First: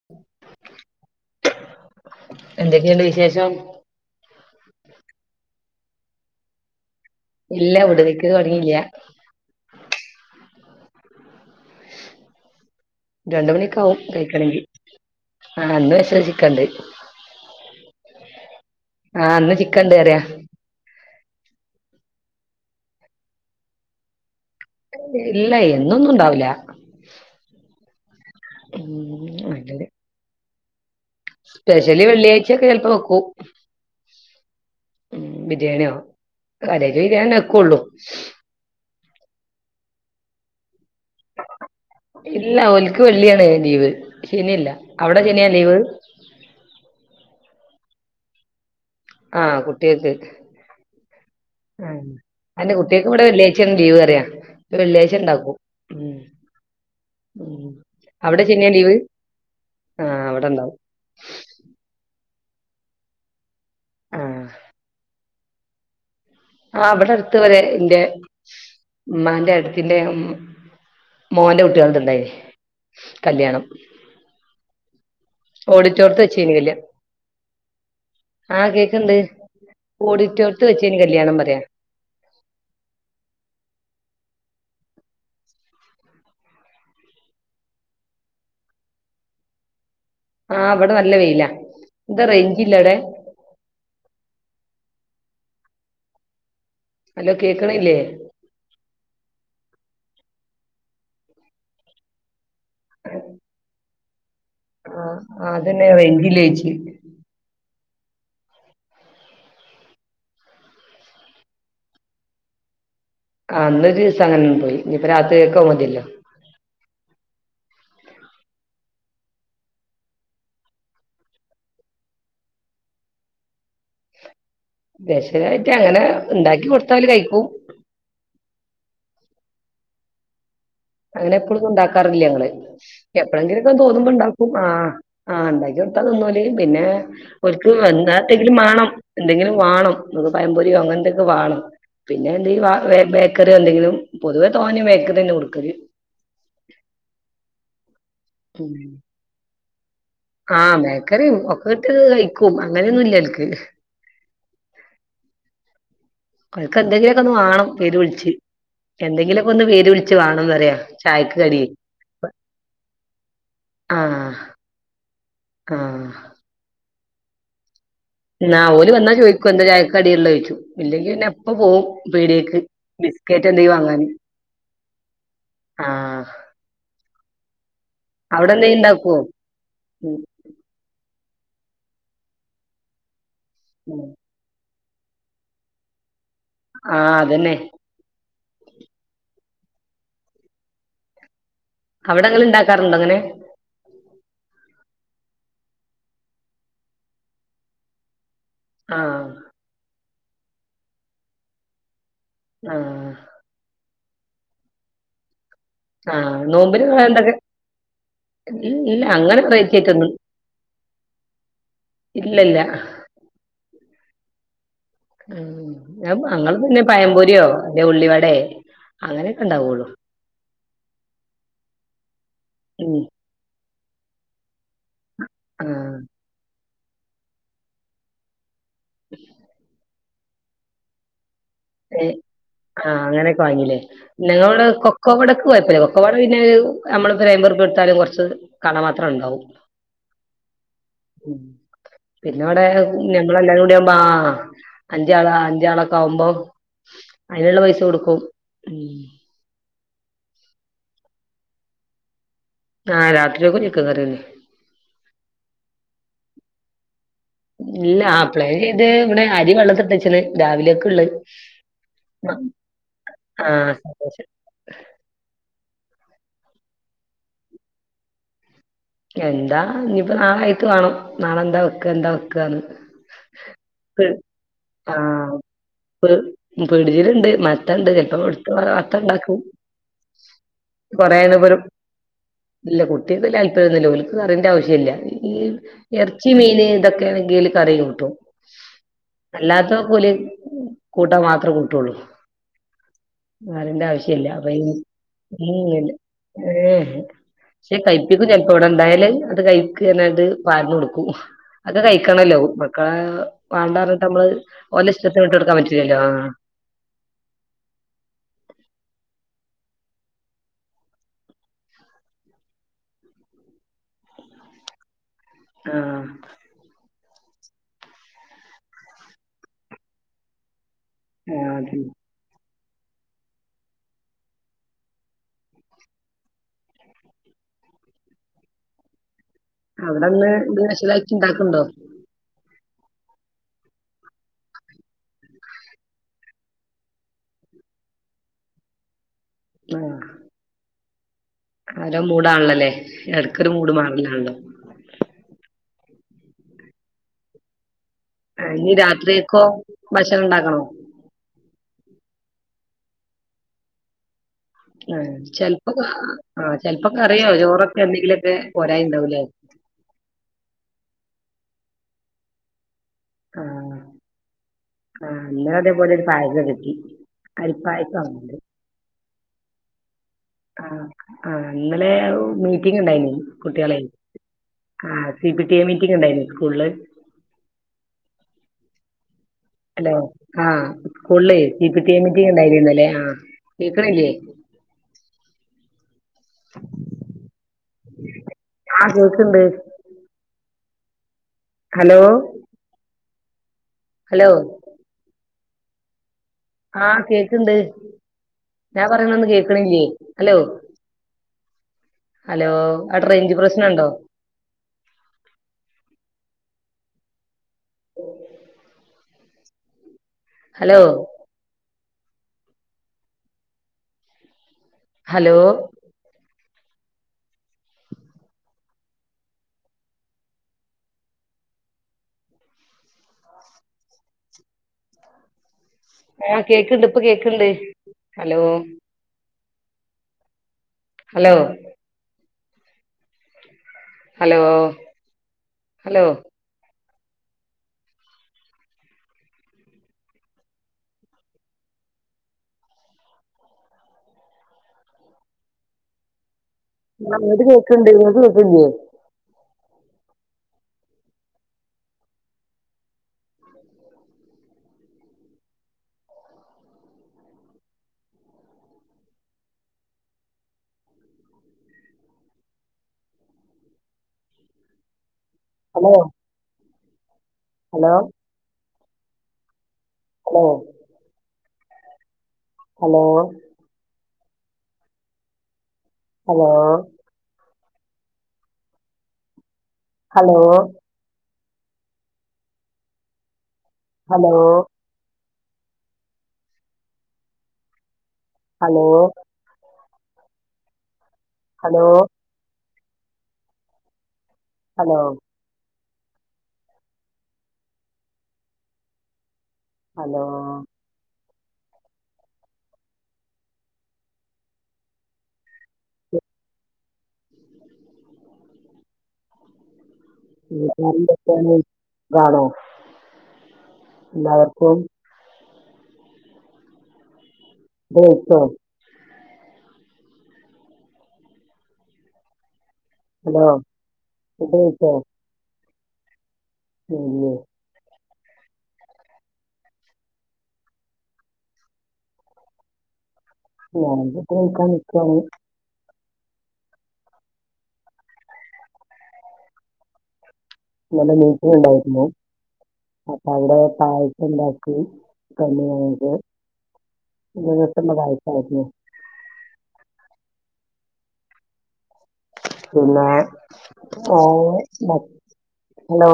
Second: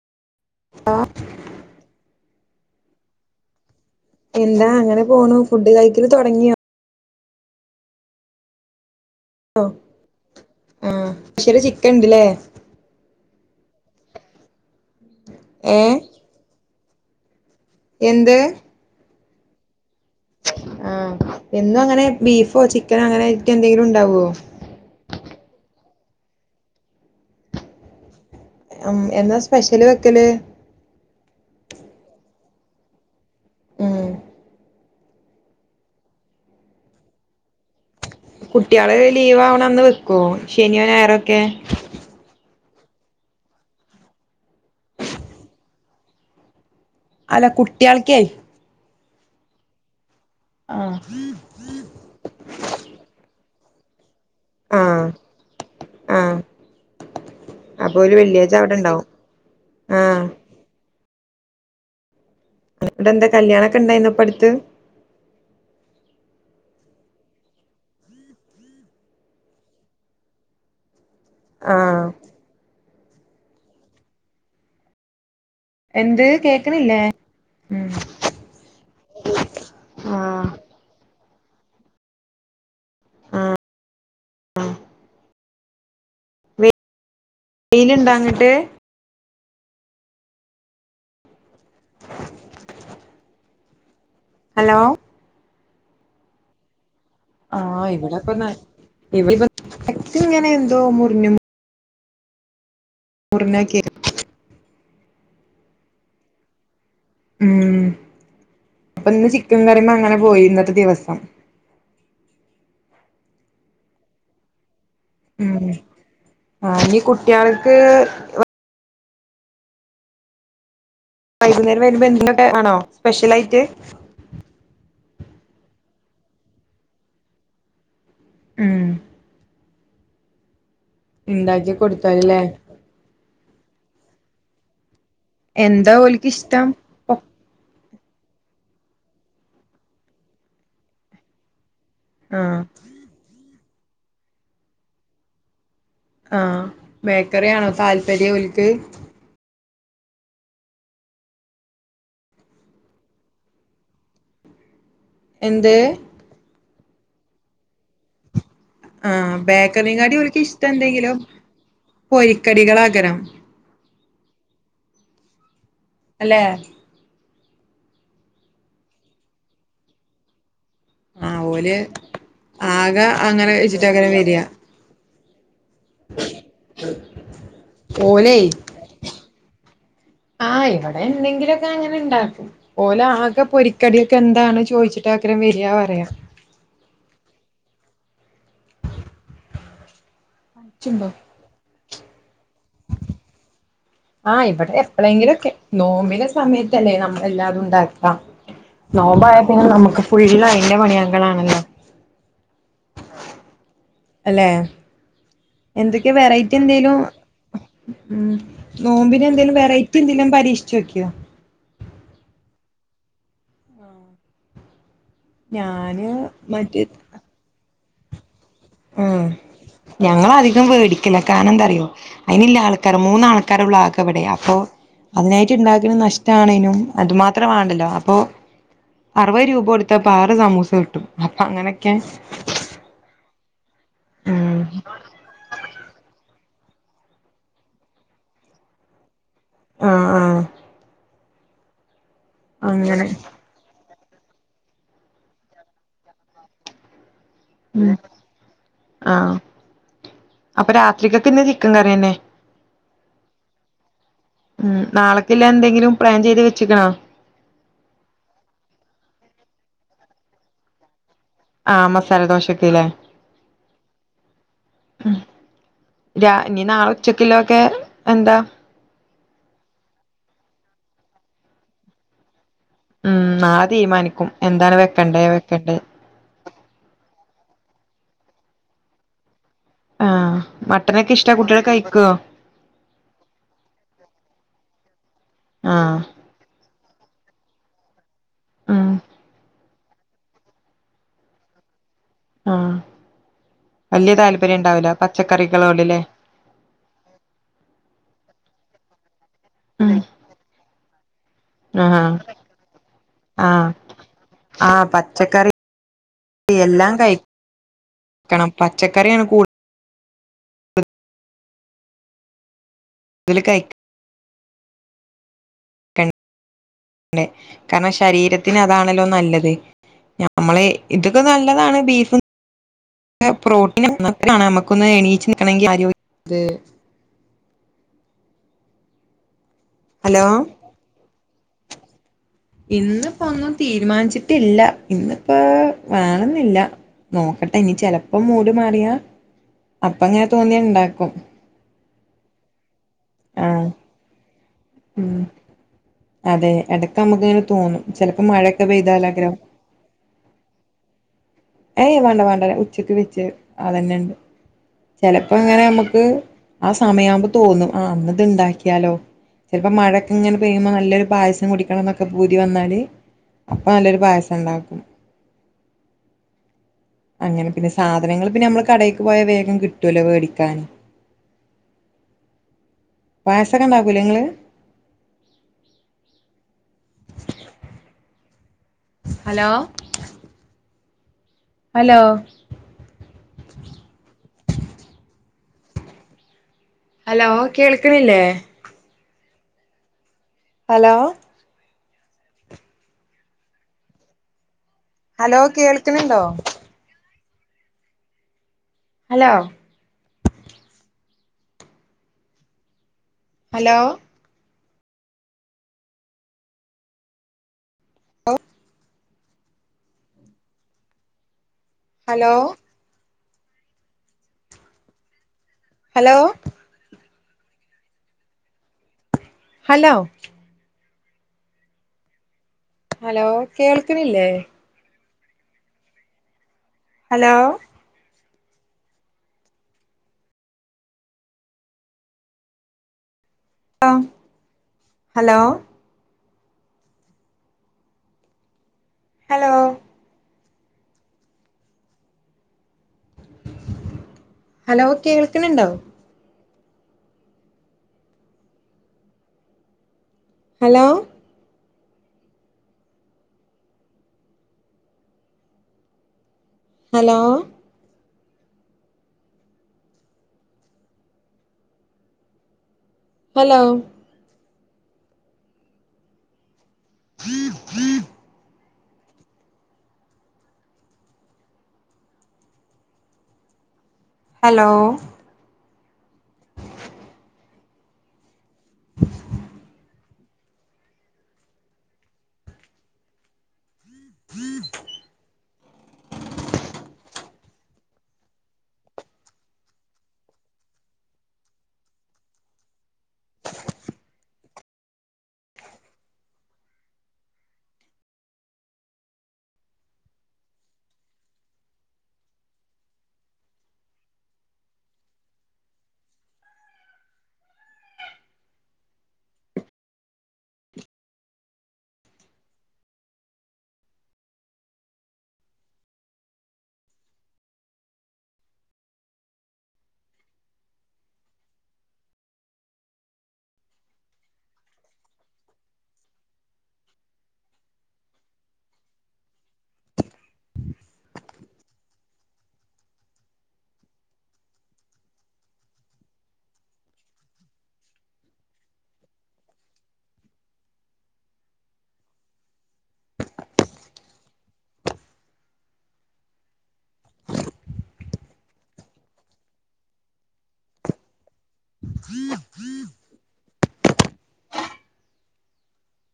[inaudible] [unintelligible] എന്തൊക്കെണ്ട് വിശേഷം. എന്താ അങ്ങനെ പോണു ഫുഡ് കഴിക്കല് തുടങ്ങിയോ? ഇല്ലാ ഫുഡ് കഴിക്കൽ തുടങ്ങിയില്ല്യ ഓ ആഹ് ഉച്ചയ്ക്ക് ചിക്കൻണ്ട്ലെ രണ്ട് മണിക്കാവും കഴിക്കണങ്കി ആഹ് അന്ന് ഏഹ് വിസ്ര ചിക്കണ്ട്. എന്ത് ആഹ് ഇന്ന് ചിക്കണ്ട്അറിയ ആഹ് എന്നും അങ്ങനെ ബീഫോ ചിക്കനോ അങ്ങനായ്റ്റ് എന്തെങ്കിലും ണ്ടാവോ? ഇല്ല എന്നൊന്നും ഇണ്ടാവുല്ല. ഉം എന്ന സ്പെഷ്യല് വെക്കല്. സ്പെഷ്യല് വെള്ളിയാഴ്ചയൊക്കെ ചെൽപ്പോ വെക്കൂ. ഉം ഉം ബിരിയാണ്യോ കാര്യായിട്ട് ബിരിയാണിന്നെക്കൂള്ളു. കുട്ട്യേളെ ലീവ് ആവണന്ന് വെക്കോ ശനിയോ ഞായറൊക്കെ ഇല്ല ഓല്ക്ക് വെള്ളിയാണ് ലീവ് ശനിയില്ല അവിടെ ശനിയാ ലീവ്. അല്ല കുട്ടികൾക്കേ? ആഹ് കുട്ട്യേക്ക്. ആഹ് അന്റെ കുട്ട്യേക്ക് ഇവിടെ വെള്ളിയാഴ്ച ആണ് ലിവ് അറിയ ആഹ് വെള്ളിയാഴ്ച ണ്ടാക്കും. ആഹ് ഉം അപ്പൊ ഓല് അവിടെ വെള്ളിയാഴ്ച ശനിയ ലീവ് ഇണ്ടാവും ആഹ് വടെണ്ടാവും. അടെ എന്താ കല്യാണൊക്കെ ഉണ്ടായിനൊ പ്പ ആ അടുത്ത്. ആഹ് വടെ അടുത്ത് വരെ ഇന്റെ ഉമ്മാന്റെ ഏട്ത്തിന്റെ ഉം മോന്റെ കുട്ടികൾത് ആഹ് ണ്ടായിന് കല്യാണം. ഓഡിറ്റോറത്ത് എന്ത് വെച്ചേഞ് കല്യാ കേക്കണില്ലേ? ഉം ആഹ് കേക്ണ്ട്. ആഹ് ഓഡിറ്റോറിയം ത് വെച്ചേഞ് കല്യാണം പറയാം. വെയില്ണ്ടോ അങ്ങട്ട് ആഹ് വിടെ നല്ല വെയില എന്താ റേഞ്ച് ഇല്ല വ്ടെ ഹലോ ഹലോ ആഹ് കേക്കണില്ലേ ഇവിടെപ്പന്ന് ഇ ഇങ്ങനെ എന്തോ മുറിഞ്ഞമു [unintelligible] ആഹ് അതന്നെ വങ്കിലേച്ചി ഉം അപ്പൊ ഇന്ന് ചിക്കൻ കറിമ്മെ അങ്ങനെ പോയി ഇന്നത്തെ ദിവസം ആഹ് ന്നൊരീസം അങ്ങനെൻ പോയി ഇനിയിപ്പോ രാത്രിയേക് അഹ് ഉം മതിയല്ലോ ആഹ് ഇനി കുട്ട്യേൾക്ക് വൈകുന്നേരം വരുമ്പോ [unintelligible] ആണോ സ്പെഷ്യലായിട്ട് സ്പെഷലായിട്ട് അങ്ങനെ ഉണ്ടാക്കി കൊടുത്ത ഓല് കഴിക്കൂ ഉം അങ്ങനെ എപ്പളൊന്നും ഉണ്ടാക്കി ഉണ്ടാക്കാറില്ല കൊടുത്താലല്ലേ ഞങ്ങള് എപ്പളങ്കിലുംക്കെ തോന്നുമ്പോ ഉണ്ടാക്കും ആഹ് ആഹ് ഉണ്ടാക്കി എന്താ ഓൽക്ക് കൊടുത്താതിന്നോല് ഇഷ്ടം പിന്നെ ഓൽക്ക് വന്നാത്തെങ്കിലും മാണം എന്തെങ്കിലും വാണം നമുക്ക് പയംപൊരിയൊ അങ്ങനെ എന്തൊക്കെ വാണം പിന്നെ എന്ത്യേ ആഹ് വാ ബേക്കറി എന്തെങ്കിലും പൊതുവെ തോനെ ബേക്കറിന്നെ കൊടുക്കല് ആഹ് ബേക്കറി ആണോ താല്പര്യം ഓൽക്ക് ഉം ആഹ് ബേക്കറിയും ഒക്ക കിട്ടിയാത് കഴിക്കും അങ്ങനൊന്നുംല്ല ഓൽക്ക് എന്തേ ഓൽക്ക് എന്തെങ്കിലുമൊക്കെ ഒന്ന് വേണം പേര് വിളിച്ച് ആഹ് എന്തെങ്കിലുമൊക്കെ ഒന്ന് പേര് ബേക്കറിയും വിളിച്ചു കാട്ടി ഓൽക്ക് വേണംന്ന് ഇഷ്ടം പറയാ എന്തെങ്കിലും ചായക്ക് കടിയെയ് പൊരിക്കടികളാകരം ആഹ് ആഹ് അല്ലേ നാ ഓല് വന്നാ ചോദിക്കും എന്താ ചായക്ക് കടിള്ളേ ചോയ്ക്കും ഇല്ലെങ്കിപിന്നെ ആഹ് എപ്പ ഓല് പോവും പീടേക്ക് ആകെ ബിസ്കറ്റ് അങ്ങനെ എന്തെലും വാങ്ങാന് വെച്ചിട്ടങ്ങനെ വരിക ആഹ് ഓലേ അവിടെന്തേലുംണ്ടാക്കോ ആഹ് ഇവിടെ എന്തെങ്കിലും ഒക്കെ അങ്ങനെണ്ടാക്കും ഓല് ആകെ പൊരി ഉം കടിയൊക്കെ എന്താണ് ചോദിച്ചിട്ട് അക്കാരം വരാ പറയാ ആഹ് അതന്നെ ഉം ച്ച്ണ്ടോ അവിടെങ്ങള്ണ്ടാക്കാറ്ണ്ടോ ങ്ങല് ആഹ് ഇവിടെ എപ്പളങ്കിലൊക്കെ നോമ്പിന്റെ സമയത്തല്ലേ നമ്മളെല്ലാതുംണ്ടാക്കാ ആഹ് നോമ്പായപ്പൊ നമ്മക്ക് ഫുള്ള് അയ്ന്റെ പണിയാങ്കളാണല്ലോ ആഹ് അല്ലേ എന്തൊക്കെ ആഹ് വെറൈറ്റി നോമ്പിന് എന്തേലും വേണ്ടൊക്കെ ഉം ഇല്ല അങ്ങനെ നോമ്പിനെന്തേലും വെറൈറ്റി ആയിട്ടൊന്നും എന്തെലും പരീക്ഷിച്ചു നോക്കിയോ ഇല്ലല്ല ആഹ് ഞാന് ഞാൻ അങ്ങൾ പിന്നെ മറ്റേ പയംപൊരിയോ ഉള്ളിവടേ ഉം അങ്ങനെയൊക്കെ ഇണ്ടാവുള്ളു ഞങ്ങളധികം വേടിക്കല കാരണംന്താ അറിയോ അയിന്ല്ല ആൾക്കാര ഉം മൂന്നാൾക്കാരാ ക്കാരൊള്ളു ആകെവിടെ അപ്പൊ അതിനായിട്ട് ഉണ്ടാക്കുന്ന ആഹ് നഷ് ടാണേനും അത് മാത്ര വാണ്ടല്ലോ അപ്പോ അറുപത് രൂപോടു ത്താപ്പ ആറ് സമൂസ കിട്ടും അപ്പൊ അങ്ങനെയൊക്കെ ഏ ആഹ് അങ്ങനെയൊക്കെ വാങ്ങില്ലേ ഞങ്ങളവടെ കൊക്കോവടക്ക് കൊഴപ്പമില്ല കൊക്കവട പിന്നെ ഒരു നമ്മള് പ്പൊ ഒരയ്മ്പുർപ്യ കൊടുത്താലും കൊർച്ച് കാണാമാത്രണ്ടാവും ആഹ് ആഹ് ഉം പിന്നെ ഇവിടെ അങ്ങനെ ഞമ്മളെല്ലാരും കൂടി ആവുമ്പോ ആഹ് അഞ്ചാളാ അഞ്ചാളൊക്കെ ആകുമ്പോ അതിനുള്ള പൈസ ഉം കൊടുക്കും ഉം ആഹ് അപ്പൊ രാത്രിക്കക്ക് ഇന്ന് ചിക്കൻ കറിയന്നെ ആഹ് രാത്രിക്കും ചിക്കൻ കറിയന്നെ ഉം നാളെക്ക്ല്ല എന്തെങ്കിലും പ്ലാൻ ചെയ്ത് വെച്ചക്ക്ണോ? ഇല്ല ആ പ്ലാൻ ചെയ്ത് ഇവിടെ അരി വെള്ളത്തിട്ടച്ചണ് രാവിലേക്ക്‌ള്ളത്. ആഹ് മസാല ദോശക്ക്ലേ? ആഹ് ഉം രാ ഇനി നാള ഉച്ചക്കിലോക്കെ എന്താ? എന്താ ഇനിപ്പോ നാളായിട്ട് വേണം നാളെന്താ വെക്ക എന്താ വെക്കാന്ന്. ഉം നാളെ തീരുമാനിക്കും എന്താണ് വെക്കണ്ടേ വെക്കണ്ടേ ഫ്ര പിട്ജില്ണ്ട് മട്ടണ്ട് ചെലപ്പോ എടുത്ത് മട്ടണ്ടാക്കും ആഹ് മട്ടനൊക്കെ ഇഷ്ടാ കുട്ടികൾ കഴിക്കോ? ഇല്ല കുട്ട്യാക്ക് വല്ല്യ താൽപര്യന്നുല്ല ഓൽക്ക് കറിന്റാവിശ്യല്ല ഈ ആഹ് എറച്ചി, മീന്, ഇതൊക്കെയാണെങ്കില് കറി കൂട്ടും ഉം അല്ലാത്തെ ഒക്കോല് കൂട്ടാ മാത്രേ കൂട്ടൊള്ളൂ. ആഹ് വല്യ കറിന്റാവിശ്യല്ല താല്പര്യം അപ്പയിന് ഉണ്ടാവൂല മിനി പച്ചക്കറികളോട്ല്ലേ പക്ഷെ കഴിപ്പിക്കും ചെലപ്പോ ഇവടെണ്ടായാല് ആട്ട് കഴ ചോറ്മ്മക്ക് ഉം ഇങ്ങനാണ്ട് പാർന്നു കൊടുക്കും അതൊക്കെ ആഹ് കഴിക്കണല്ലോ ഇപ്പക്കാ ആഹ് വാണ്ടർഞ്ഞിട്ട് നമ്മള് ആഹ് ഓലേ ഇഷ്ടത്തിന് വിട്ട് പച്ചക്കറി കൊടുക്കാൻ പറ്റില്ലല്ലോ ആഹ് എല്ലാം കഴിക്കണം പച്ചക്കറിയാണ് കൂ ടുതല് കഴിക്ക് ആഹ് ണ്ടെ കാരണം ശരീരത്തിന് അതാണല്ലോ നല്ലത്. നമ്മളെ ഇതൊക്കെ ആഹ് നല്ലതാണ് ആഹ് ബീഫും, ഒക്കെ പ്രോട്ടീനാണ് നല്ലതാണ് നമ്മക്കൊന്ന് എണീച്ച് നിക്കണെങ്കി ആരോഗ്യം ഹലോ അവിടെന്ന് എന്തേ സ്പെഷലാക്കി ഇണ്ടാക്ക്ണ്ടോ? ഇന്നിപ്പൊന്നും തീരുമാനിച്ചിട്ടില്ല ഇന്നിപ്പോ വേണന്നില്ല. നോക്കട്ടെ ഇനി ചെലപ്പോ മൂട് മാറിയാ ആഹ് അപ്പങ്ങനെ തോന്നിയാ ഇണ്ടാക്കും. ഓരോ മൂടാണല്ലോ ല്ലേ എടക്കൊരു ആഹ് മൂട് മാറലാണല്ലോ. ഉം അതെ എടക്ക് നന്മക്ക്ങ്ങനെ തോന്നും ചെലപ്പോ മഴക്കെ പെയ്താലേക്കാരം ഭക്ഷണണ്ടാക്കണോ? ഏയ് വാണ്ട വാണ്ട ഉച്ചയ്ക്ക് വെച്ച് അതന്നെണ്ട് ആ ചെലപ്പോ ഇങ്ങനെ ക- നമ്മക്ക് ആ ചെലപ്പോ സമയവുമ്പോ കറിയോ തോന്നും ചോറൊക്കെ ആ ഇന്ന്ത് എന്തെങ്കിലുമൊക്കെ ഇണ്ടാക്കിയാലോ? പോരായിണ്ടാവൂലേ ചെലപ്പോ മഴൊക്കെങ്ങനെ പെയ്യുമ്പോ നല്ലൊരു പായസം കുടിക്കണം എന്നൊക്കെ പൂതി വന്നാല്.. ആ അപ്പൊ നല്ലൊരു പായസണ്ടാക്കും. ആ ഇന്ന അതേപോലൊരു പായസം വെക്കി അങ്ങനെ പിന്നെ സാധനങ്ങള് പിന്നെ നമ്മള് കടേക്ക് പോയ വേഗം കിട്ടുവല്ലോ വേടി ആഹ് ആഹ് ഇന്നലെ മീറ്റിംഗണ്ടായിനി പായസൊക്കെ കുട്ടിയളെ.. ഇണ്ടാക്കൂലേ ഇങ്ങള് ആഹ് സി പി ടി എ മീറ്റിംങ്ങ്ണ്ടായിരുന്നു സ്കൂളില്. ഹലോ ഹലോ ആഹ് സ്കൂള്ലെ C. P. T. Hello A മീറ്റിംഗ്ണ്ടായിനി ഇന്നല്ലേ ആഹ് കേക്ക്ണില്ലേ? ഹലോ കേൾക്ക്ണില്ലേ? ആഹ് കേക്ക്ണ്ട് ഹലോ ഹലോ ഹലോ ഹലോ കേൾക്ക്ണ് ണ്ടോ? ആഹ് കേക്ക്ണ്ട് ഞാൻ പറിണാണ്ട് ഹലോ കേക്ക്ണില്ലേ? ഹലോ ഹലോ അവിടെ റെയ്ഞ്ച് ഹലോ പ്രശ്നണ്ടോ? Hello hello hello hello hello hello hello കേൾക്ക്ണ്ല്ലേ? ആഹ് കേക്ക്ണ്ട് ഇപ്പ ഹലോ കേക്ക്ണ്ട് hello hello hello hello hello hello hello കേൾക്ക്ണ് ണ്ടോ ആഹ് ഇങ്ങട്ട് കേക്ക്ണ്ട് ഇങ്ങക്ക് കേക്ക്ൺല്യേ hello hello hello hello hello hello hello hello hello hello hello hello hello hello hello ഇല്ലക്ന്നാണിം ഇൻ്റത്താണിം കാണോ എല്ലാവർക്കും ഇങ്ങള്ട്ത്തോ ഹലോ ഫുഡ്‌ കഴിച്ചോ ഇല്ലേ ഞാന്പ്പം കഴിക്കാൻ നിക്കാണ് ഇന്നലെ മീറ്റിങ്ങ്ണ്ടായിര്ന്നു അപ്പ അവ്ടെ പായസംണ്ടാക്കി തന്നു ഞങ്ങക്ക് നീട്ടല്ലെ പായസായിര്ന്നു പിന്നെ ഓഹ് മ ഹലോ